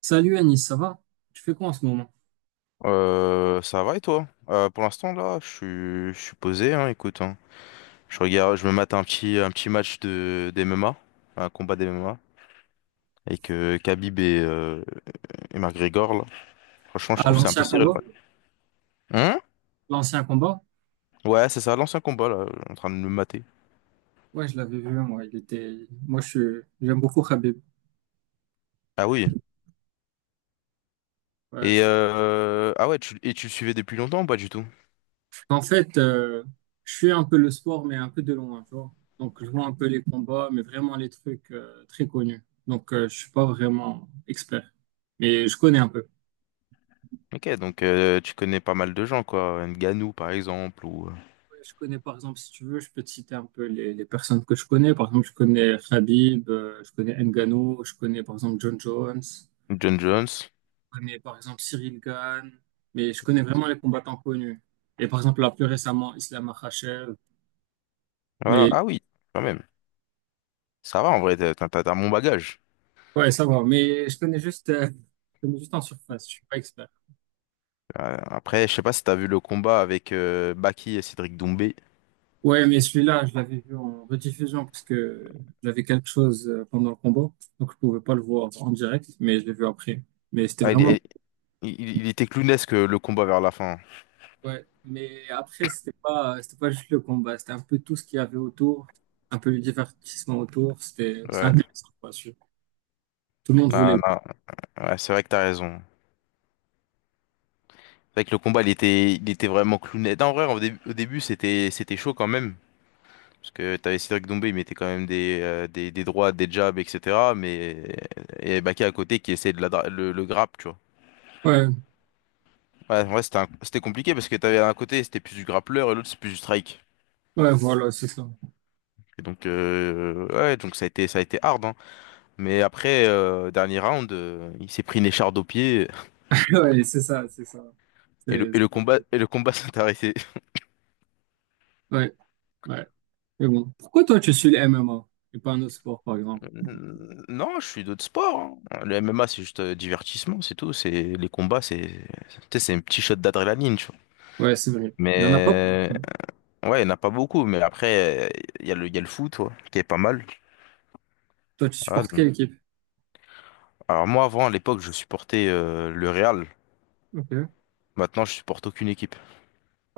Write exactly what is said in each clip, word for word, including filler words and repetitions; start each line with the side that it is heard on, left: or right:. right: Salut Anis, ça va? Tu fais quoi en ce moment?
left: Euh, ça va et toi? Euh, pour l'instant là, je suis, je suis posé, hein, écoute, hein. Je regarde, je me mate un petit, un petit match de d'M M A, un combat d'M M A, avec euh, Khabib et, euh, et McGregor là. Franchement, je
right: Ah,
left: trouve que c'est un peu
right: l'ancien
left: serré le
right: combat?
left: match. Hein?
right: L'ancien combat?
left: Ouais, c'est ça, l'ancien combat là, en train de me mater.
right: Ouais, je l'avais vu, moi. Il était... Moi, je suis- j'aime beaucoup Khabib.
left: Ah oui.
right: Ouais,
left: Et
right: je-
left: euh, ah ouais, tu, et tu le suivais depuis longtemps ou pas du tout?
right: En fait, euh, je suis un peu le sport, mais un peu de loin, tu vois. Donc, je vois un peu les combats, mais vraiment les trucs euh, très connus. Donc, euh, je suis pas vraiment expert, mais je connais un peu.
left: Ok, donc euh, tu connais pas mal de gens quoi, Ngannou par exemple ou euh,
right: Ouais, je connais, par exemple. Si tu veux, je peux te citer un peu les, les personnes que je connais. Par exemple, je connais Khabib, euh, je connais Ngannou, je connais, par exemple, John Jones.
left: John Jones.
right: Connais par exemple Cyril Gane, mais je connais vraiment les combattants connus. Et par exemple, là, plus récemment, Islam Makhachev.
left: Voilà,
right: Mais
left: ah oui, quand même. Ça va en vrai, t'as t'as- t'as un bon bagage.
right: ouais, ça va. Mais je connais juste, euh, je connais juste en surface. Je suis pas expert.
left: Euh, après, je sais pas si t'as vu le combat avec euh, Baki et Cédric Doumbé.
right: Ouais, mais celui-là, je l'avais vu en rediffusion parce que j'avais quelque chose euh, pendant le combat. Donc, je pouvais pas le voir en direct, mais je l'ai vu après. Mais c'était
left: Ah, il,
right: vraiment.
left: il, il- il était clownesque le combat vers la fin.
right: Ouais, mais après, c'était pas, c'était pas juste le combat. C'était un peu tout ce qu'il y avait autour, un peu le divertissement autour. C'était c'était
left: Ouais,
right: intéressant, quoi. Tout le monde
left: non,
right: voulait.
left: non, ouais, c'est vrai que t'as raison. C'est vrai que le combat, il était, il était vraiment clownesque. Non, en vrai, au début, au début, c'était, c'était chaud quand même. Parce que t'avais Cédric Doumbé, il mettait quand même des, euh, des, des droites, des jabs, et cetera. Mais il y avait Baki à côté qui essayait de la, dra- le, le grappe, tu vois.
right: Ouais.
left: Ouais, ouais, c'était un- c'était compliqué parce que t'avais un côté, c'était plus du grappleur et l'autre, c'est plus du strike.
right: Ouais, voilà, c'est ça.
left: Et donc, euh, ouais, donc ça a été, ça a été hard, hein. Mais après, euh, dernier round, euh, il s'est pris une écharde au pied
right: Ouais, c'est ça, c'est ça.
left: et le,
right: C'est,
left: et le combat, et le combat s'est arrêté.
right: ouais, ouais. Mais bon, pourquoi toi tu suis le M M A et pas un autre sport, par exemple?
left: Euh, Non, je suis d'autres sports, hein. Le M M A, c'est juste euh, divertissement, c'est tout. C'est les combats, c'est, tu sais, c'est un petit shot d'adrénaline, tu vois.
right: Ouais, c'est vrai. Il y en a pas.
left: Mais ouais, il n'y en a pas beaucoup. Mais après, euh, il y a le, il y a le foot, ouais, qui est pas mal.
right: Toi, tu
left: Voilà,
right: supportes quelle
left: donc.
right: équipe?
left: Alors moi, avant, à l'époque, je supportais euh, le Real.
right: Ok.
left: Maintenant, je supporte aucune équipe.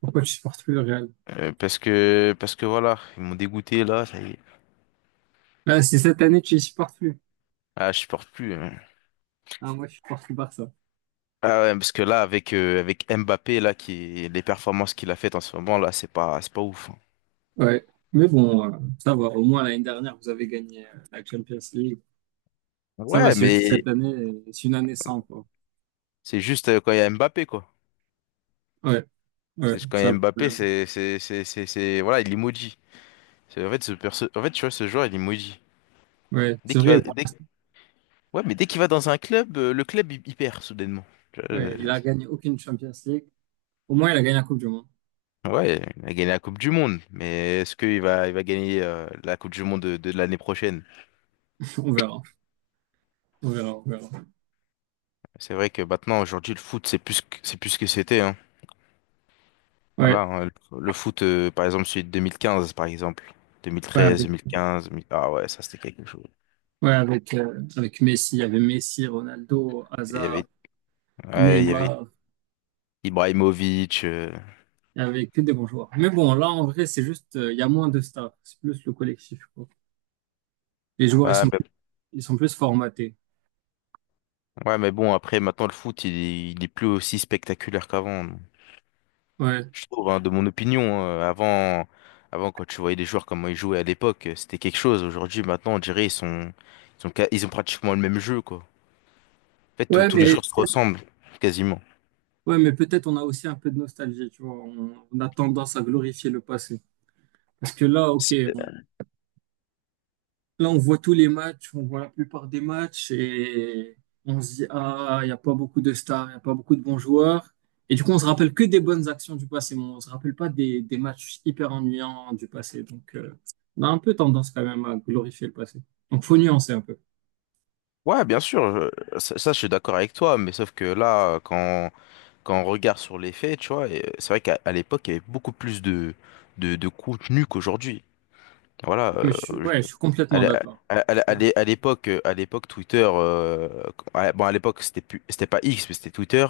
right: Pourquoi tu supportes plus le Real?
left: Euh, parce que, parce que voilà, ils m'ont dégoûté là. Ça y est.
right: Là, c'est cette année que tu les supportes plus.
left: Ah, je supporte plus, hein.
right: Ah, moi, je supporte plus Barça.
left: Ah ouais, parce que là, avec, euh, avec Mbappé, là, qui, les performances qu'il a faites en ce moment, là, c'est pas, c'est pas ouf, hein.
right: Ouais. Mais bon, euh, ça va. Au moins, l'année dernière, vous avez gagné euh, la Champions League. Ça va,
left: Ouais,
right: c'est juste
left: mais
right: cette année, euh, c'est une année sans, quoi.
left: c'est juste euh, quand il y a Mbappé, quoi.
right: Ouais, ouais,
left: C'est quand
right: c'est
left: il y
right: ça
left: a
right: le
left: Mbappé,
right: problème.
left: c'est, c'est, c'est, c'est, c'est- voilà, il est maudit. C'est, en fait, ce perso- en fait, tu vois, ce joueur, il est maudit.
right: Ouais,
left: Dès
right: c'est
left: qu'il
right: vrai.
left: va, dès- ouais, mais dès qu'il va dans un club, euh, le club, il, il perd, soudainement. Tu vois, euh,
right: Ouais, il a gagné aucune Champions League. Au moins, il a gagné la Coupe du Monde.
left: ouais, il a gagné la Coupe du Monde, mais est-ce qu'il va, il va gagner, euh, la Coupe du Monde de, de l'année prochaine?
right: On verra. On verra, on verra.
left: C'est vrai que maintenant, aujourd'hui, le foot, c'est plus, que- c'est plus ce que c'était, hein. Voilà,
right: Ouais,
left: hein, le le foot, euh, par exemple, celui de deux mille quinze, par exemple.
right: ouais,
left: deux mille treize,
right: avec,
left: deux mille quinze, deux mille, ah ouais, ça c'était quelque chose.
right: ouais, avec, euh, avec Messi. Il y avait Messi, Ronaldo,
left: Et il y
right: Hazard,
left: avait, ouais, il y avait
right: Neymar,
left: Ibrahimovic. euh,
right: il y avait que des bons joueurs. Mais bon, là, en vrai, c'est juste, euh, il y a moins de stars, c'est plus le collectif, quoi. Les joueurs, ils
left: Ouais,
right: sont,
left: mais,
right: Ils sont plus formatés.
left: ouais, mais bon, après, maintenant, le foot, il, est- il est plus aussi spectaculaire qu'avant.
right: Ouais.
left: Je trouve, hein, de mon opinion, hein. avant, avant, quand tu voyais les joueurs, comment ils jouaient à l'époque, euh, c'était quelque chose. Aujourd'hui, maintenant, on dirait, ils sont, ils sont, ca- ils ont pratiquement le même jeu, quoi. En fait, tous
right: Ouais,
left: tous les
right: mais,
left: joueurs se ressemblent, quasiment.
right: ouais, mais peut-être on a aussi un peu de nostalgie, tu vois. On, on a tendance à glorifier le passé. Parce que là, ok, là, on voit tous les matchs, on voit la plupart des matchs et on se dit, ah, il n'y a pas beaucoup de stars, il n'y a pas beaucoup de bons joueurs. Et du coup, on se rappelle que des bonnes actions du passé, mais on se rappelle pas des, des matchs hyper ennuyants du passé. Donc, euh, on a un peu tendance quand même à glorifier le passé. Donc, faut nuancer un peu.
left: Ouais, bien sûr, je- ça, ça, je suis d'accord avec toi, mais sauf que là, quand, quand on regarde sur les faits, tu vois, et euh, c'est vrai qu'à à l'époque, il y avait beaucoup plus de, de, de contenu qu'aujourd'hui. Voilà,
right: Mais je suis,
left: euh, je-
right: ouais, je suis
left: à
right: complètement
left: l'é-
right: d'accord.
left: à- à- à l'é- à l'époque, euh, à l'époque, Twitter, euh, à- bon, à l'époque, c'était plus, c'était pas X, mais c'était Twitter.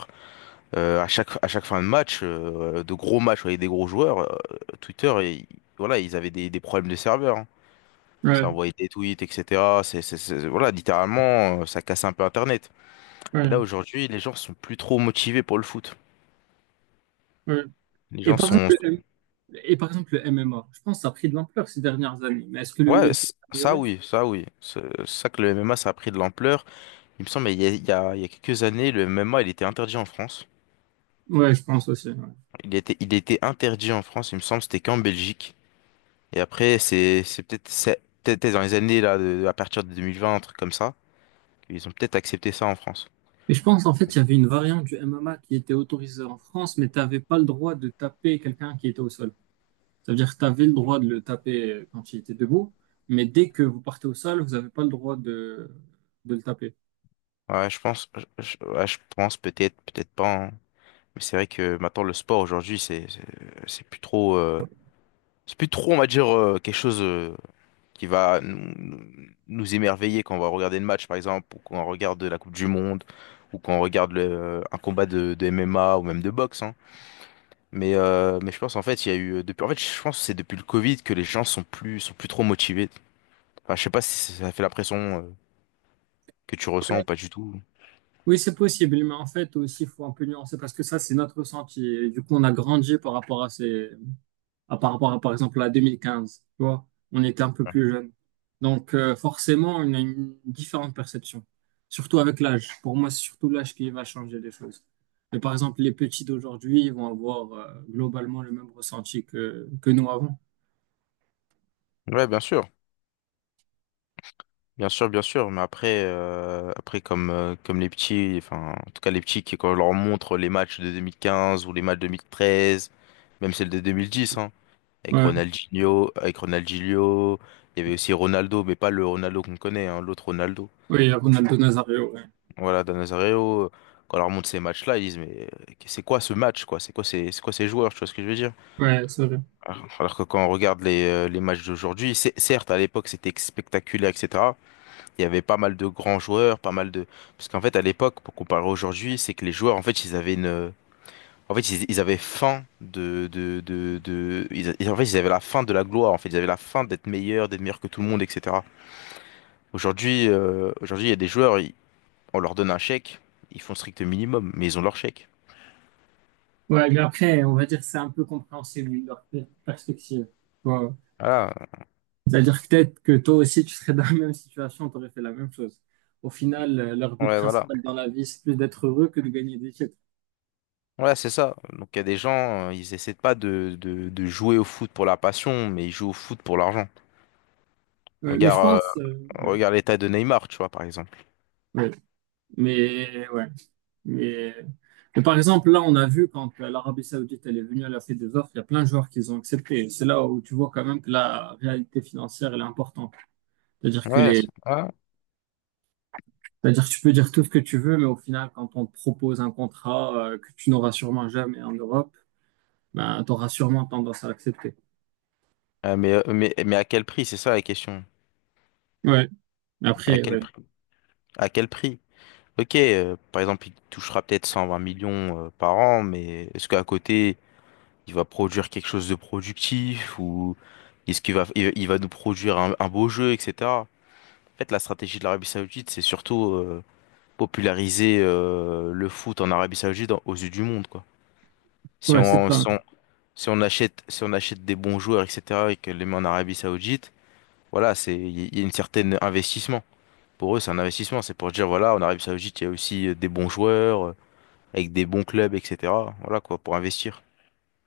left: Euh, à chaque, à chaque fin de match, euh, de gros matchs avec des gros joueurs, euh, Twitter, et, voilà, ils avaient des, des problèmes de serveur, hein. Ça
right: Ouais,
left: envoyait des tweets, et cetera. C'est, c'est, c'est- voilà, littéralement, euh, ça cassait un peu Internet. Et
right: ouais,
left: là, aujourd'hui, les gens sont plus trop motivés pour le foot.
right: ouais.
left: Les
right: Et
left: gens
right: par exemple,
left: sont...
right: le, M- et par exemple, le M M A, je pense que ça a pris de l'ampleur ces dernières années. Mais est-ce que le
left: Ouais,
right: niveau
left: c-
right: a
left: ça
right: amélioré?
left: oui, ça oui. C'est ça que le M M A, ça a pris de l'ampleur. Il me semble, il y a, il y a, il y a quelques années, le M M A, il était interdit en France.
right: Ouais, je pense aussi, ouais.
left: Il était, il était interdit en France, il me semble, c'était qu'en Belgique. Et après, c'est, c'est peut-être, c'est peut-être dans les années, là, de- à partir de deux mille vingt, un truc comme ça, qu'ils ont peut-être accepté ça en France.
right: Mais je pense, en fait, il y avait une variante du M M A qui était autorisée en France, mais tu n'avais pas le droit de taper quelqu'un qui était au sol. Ça veut dire que tu avais le droit de le taper euh, quand il était debout, mais dès que vous partez au sol, vous n'avez pas le droit de, de le taper.
left: Ouais, je pense, je, je- ouais, je pense peut-être, peut-être pas, hein. Mais c'est vrai que maintenant, le sport, aujourd'hui, c'est, c'est c'est plus trop. euh, C'est plus trop, on va dire, euh, quelque chose euh, qui va nous, nous- nous émerveiller quand on va regarder le match, par exemple, ou quand on regarde la Coupe du Monde, ou quand on regarde le- un combat de, de M M A ou même de boxe, hein. Mais, euh, mais je pense, en fait, il y a eu. euh, Depuis, en fait, je pense que c'est depuis le Covid que les gens sont plus, sont plus trop motivés. Enfin, je sais pas si ça fait la pression euh, que tu ressens ou pas du tout.
right: Oui, c'est possible, mais en fait, aussi, il faut un peu nuancer parce que ça, c'est notre ressenti. Et du coup, on a grandi par rapport à ces, à par rapport à, par exemple, la deux mille quinze. Tu vois, on était un peu plus jeune. Donc, euh, forcément, on a une différente perception. Surtout avec l'âge. Pour moi, c'est surtout l'âge qui va changer les choses. Mais par exemple, les petits d'aujourd'hui, ils vont avoir euh, globalement le même ressenti que, que nous avant.
left: Ouais, bien sûr. Bien sûr, bien sûr, mais après, euh, après comme, euh, comme les petits, enfin, en tout cas les petits, qui, quand on leur montre les matchs de deux mille quinze ou les matchs de deux mille treize, même celles de deux mille dix, hein, avec
right: Ouais,
left: Ronaldinho, avec Ronaldinho, il y avait aussi Ronaldo, mais pas le Ronaldo qu'on connaît, hein, l'autre Ronaldo.
right: oui, Ronaldo Nazario, ouais.
left: Voilà, Dan Nazario, quand on leur montre ces matchs-là, ils disent, mais euh, c'est quoi ce match, quoi? C'est quoi ces, c'est quoi ces joueurs, tu vois ce que je veux dire?
right: Ouais, c'est vrai.
left: Alors alors que quand on regarde les, euh, les matchs d'aujourd'hui, c'est- certes, à l'époque, c'était spectaculaire, et cetera Il y avait pas mal de grands joueurs, pas mal de... Parce qu'en fait, à l'époque, pour comparer aujourd'hui, c'est que les joueurs, en fait, ils avaient une... En fait, ils, ils avaient faim de... de, de, de... Ils, ils- en fait, ils avaient la faim de la gloire, en fait. Ils avaient la faim d'être meilleurs, d'être meilleurs que tout le monde, et cetera. Aujourd'hui, euh, aujourd'hui, il y a des joueurs, ils- on leur donne un chèque, ils font strict minimum, mais ils ont leur chèque.
right: Ouais, mais après, on va dire que c'est un peu compréhensible leur per- perspective. Ouais.
left: Voilà,
right: C'est-à-dire que peut-être que toi aussi, tu serais dans la même situation, tu aurais fait la même chose. Au final, euh, leur but
left: ouais, voilà.
right: principal dans la vie, c'est plus d'être heureux que de gagner des titres.
left: Ouais, c'est ça. Donc, il y a des gens, euh, ils essaient pas de, de, de jouer au foot pour la passion, mais ils jouent au foot pour l'argent.
right: Ouais, mais je
left: Regarde,
right: pense, euh,
left: euh,
right: ouais,
left: regarde l'état de Neymar, tu vois, par exemple.
right: ouais. mais ouais, mais, mais par exemple, là, on a vu quand euh, l'Arabie Saoudite elle est venue, elle a fait des offres, il y a plein de joueurs qui les ont accepté. C'est là où tu vois quand même que la réalité financière, elle est importante. C'est-à-dire que
left: Ouais, c'est-
right: les,
left: ah.
right: c'est-à-dire que tu peux dire tout ce que tu veux, mais au final, quand on te propose un contrat euh, que tu n'auras sûrement jamais en Europe, ben, t'auras sûrement tendance à l'accepter.
left: Euh, mais, euh, mais, mais à quel prix? C'est ça la question.
right: Ouais.
left: À
right: Après,
left: quel
right: ouais.
left: prix? À quel prix? Ok, euh, par exemple, il touchera peut-être cent vingt millions euh, par an, mais est-ce qu'à côté, il va produire quelque chose de productif ou est-ce qu'il va, il, il va nous produire un, un beau jeu, et cetera. En fait, la stratégie de l'Arabie Saoudite, c'est surtout euh, populariser euh, le foot en Arabie Saoudite en- aux yeux du monde, quoi. Si
right: Ouais, c'est
left: on,
right: ça.
left: si on, si on achète, si on achète des bons joueurs, et cetera, et que les met en Arabie Saoudite, voilà, c'est il y a une certaine investissement. Pour eux, c'est un investissement. C'est pour dire, voilà, en Arabie Saoudite, il y a aussi euh, des bons joueurs, euh, avec des bons clubs, et cetera. Voilà quoi, pour investir.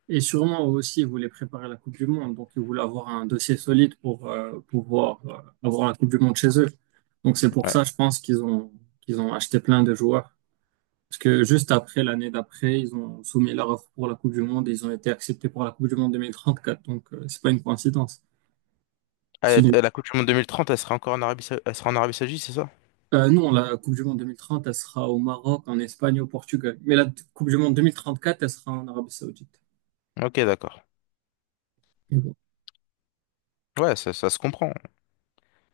right: Et sûrement aussi, ils voulaient préparer la Coupe du Monde. Donc, ils voulaient avoir un dossier solide pour euh, pouvoir euh, avoir la Coupe du Monde chez eux. Donc, c'est pour
left: Ouais.
right: ça, je pense qu'ils ont, qu'ils ont acheté plein de joueurs. Parce que juste après, l'année d'après, ils ont soumis leur offre pour la Coupe du Monde et ils ont été acceptés pour la Coupe du Monde deux mille trente-quatre. Donc, euh, c'est pas une coïncidence.
left: Ah,
right: C'est
left: euh,
right: une-
left: la Coupe du Monde deux mille trente, elle sera encore en Arabie, Sa- elle sera en Arabie Saoudite, c'est ça?
right: Euh, non, la Coupe du Monde deux mille trente, elle sera au Maroc, en Espagne, et au Portugal. Mais la Coupe du Monde deux mille trente-quatre, elle sera en Arabie Saoudite.
left: Ok, d'accord.
right: Mais bon.
left: Ouais, ça, ça se comprend.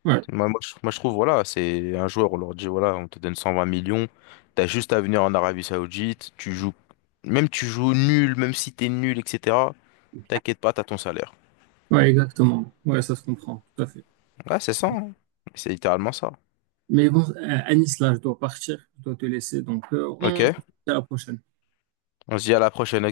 right: Ouais.
left: Moi, moi, je, moi, je trouve, voilà, c'est un joueur, on leur dit, voilà, on te donne cent vingt millions, t'as juste à venir en Arabie Saoudite, tu joues, même tu joues nul, même si t'es nul, et cetera. T'inquiète pas, t'as ton salaire.
right: Ouais, exactement. Ouais, ça se comprend, tout à fait.
left: Ouais, c'est ça, hein. C'est littéralement ça.
right: Mais bon, euh, Anis, là, je dois partir, je dois te laisser. Donc, euh, on se
left: Ok.
right: dit à la prochaine.
left: On se dit à la prochaine, ok?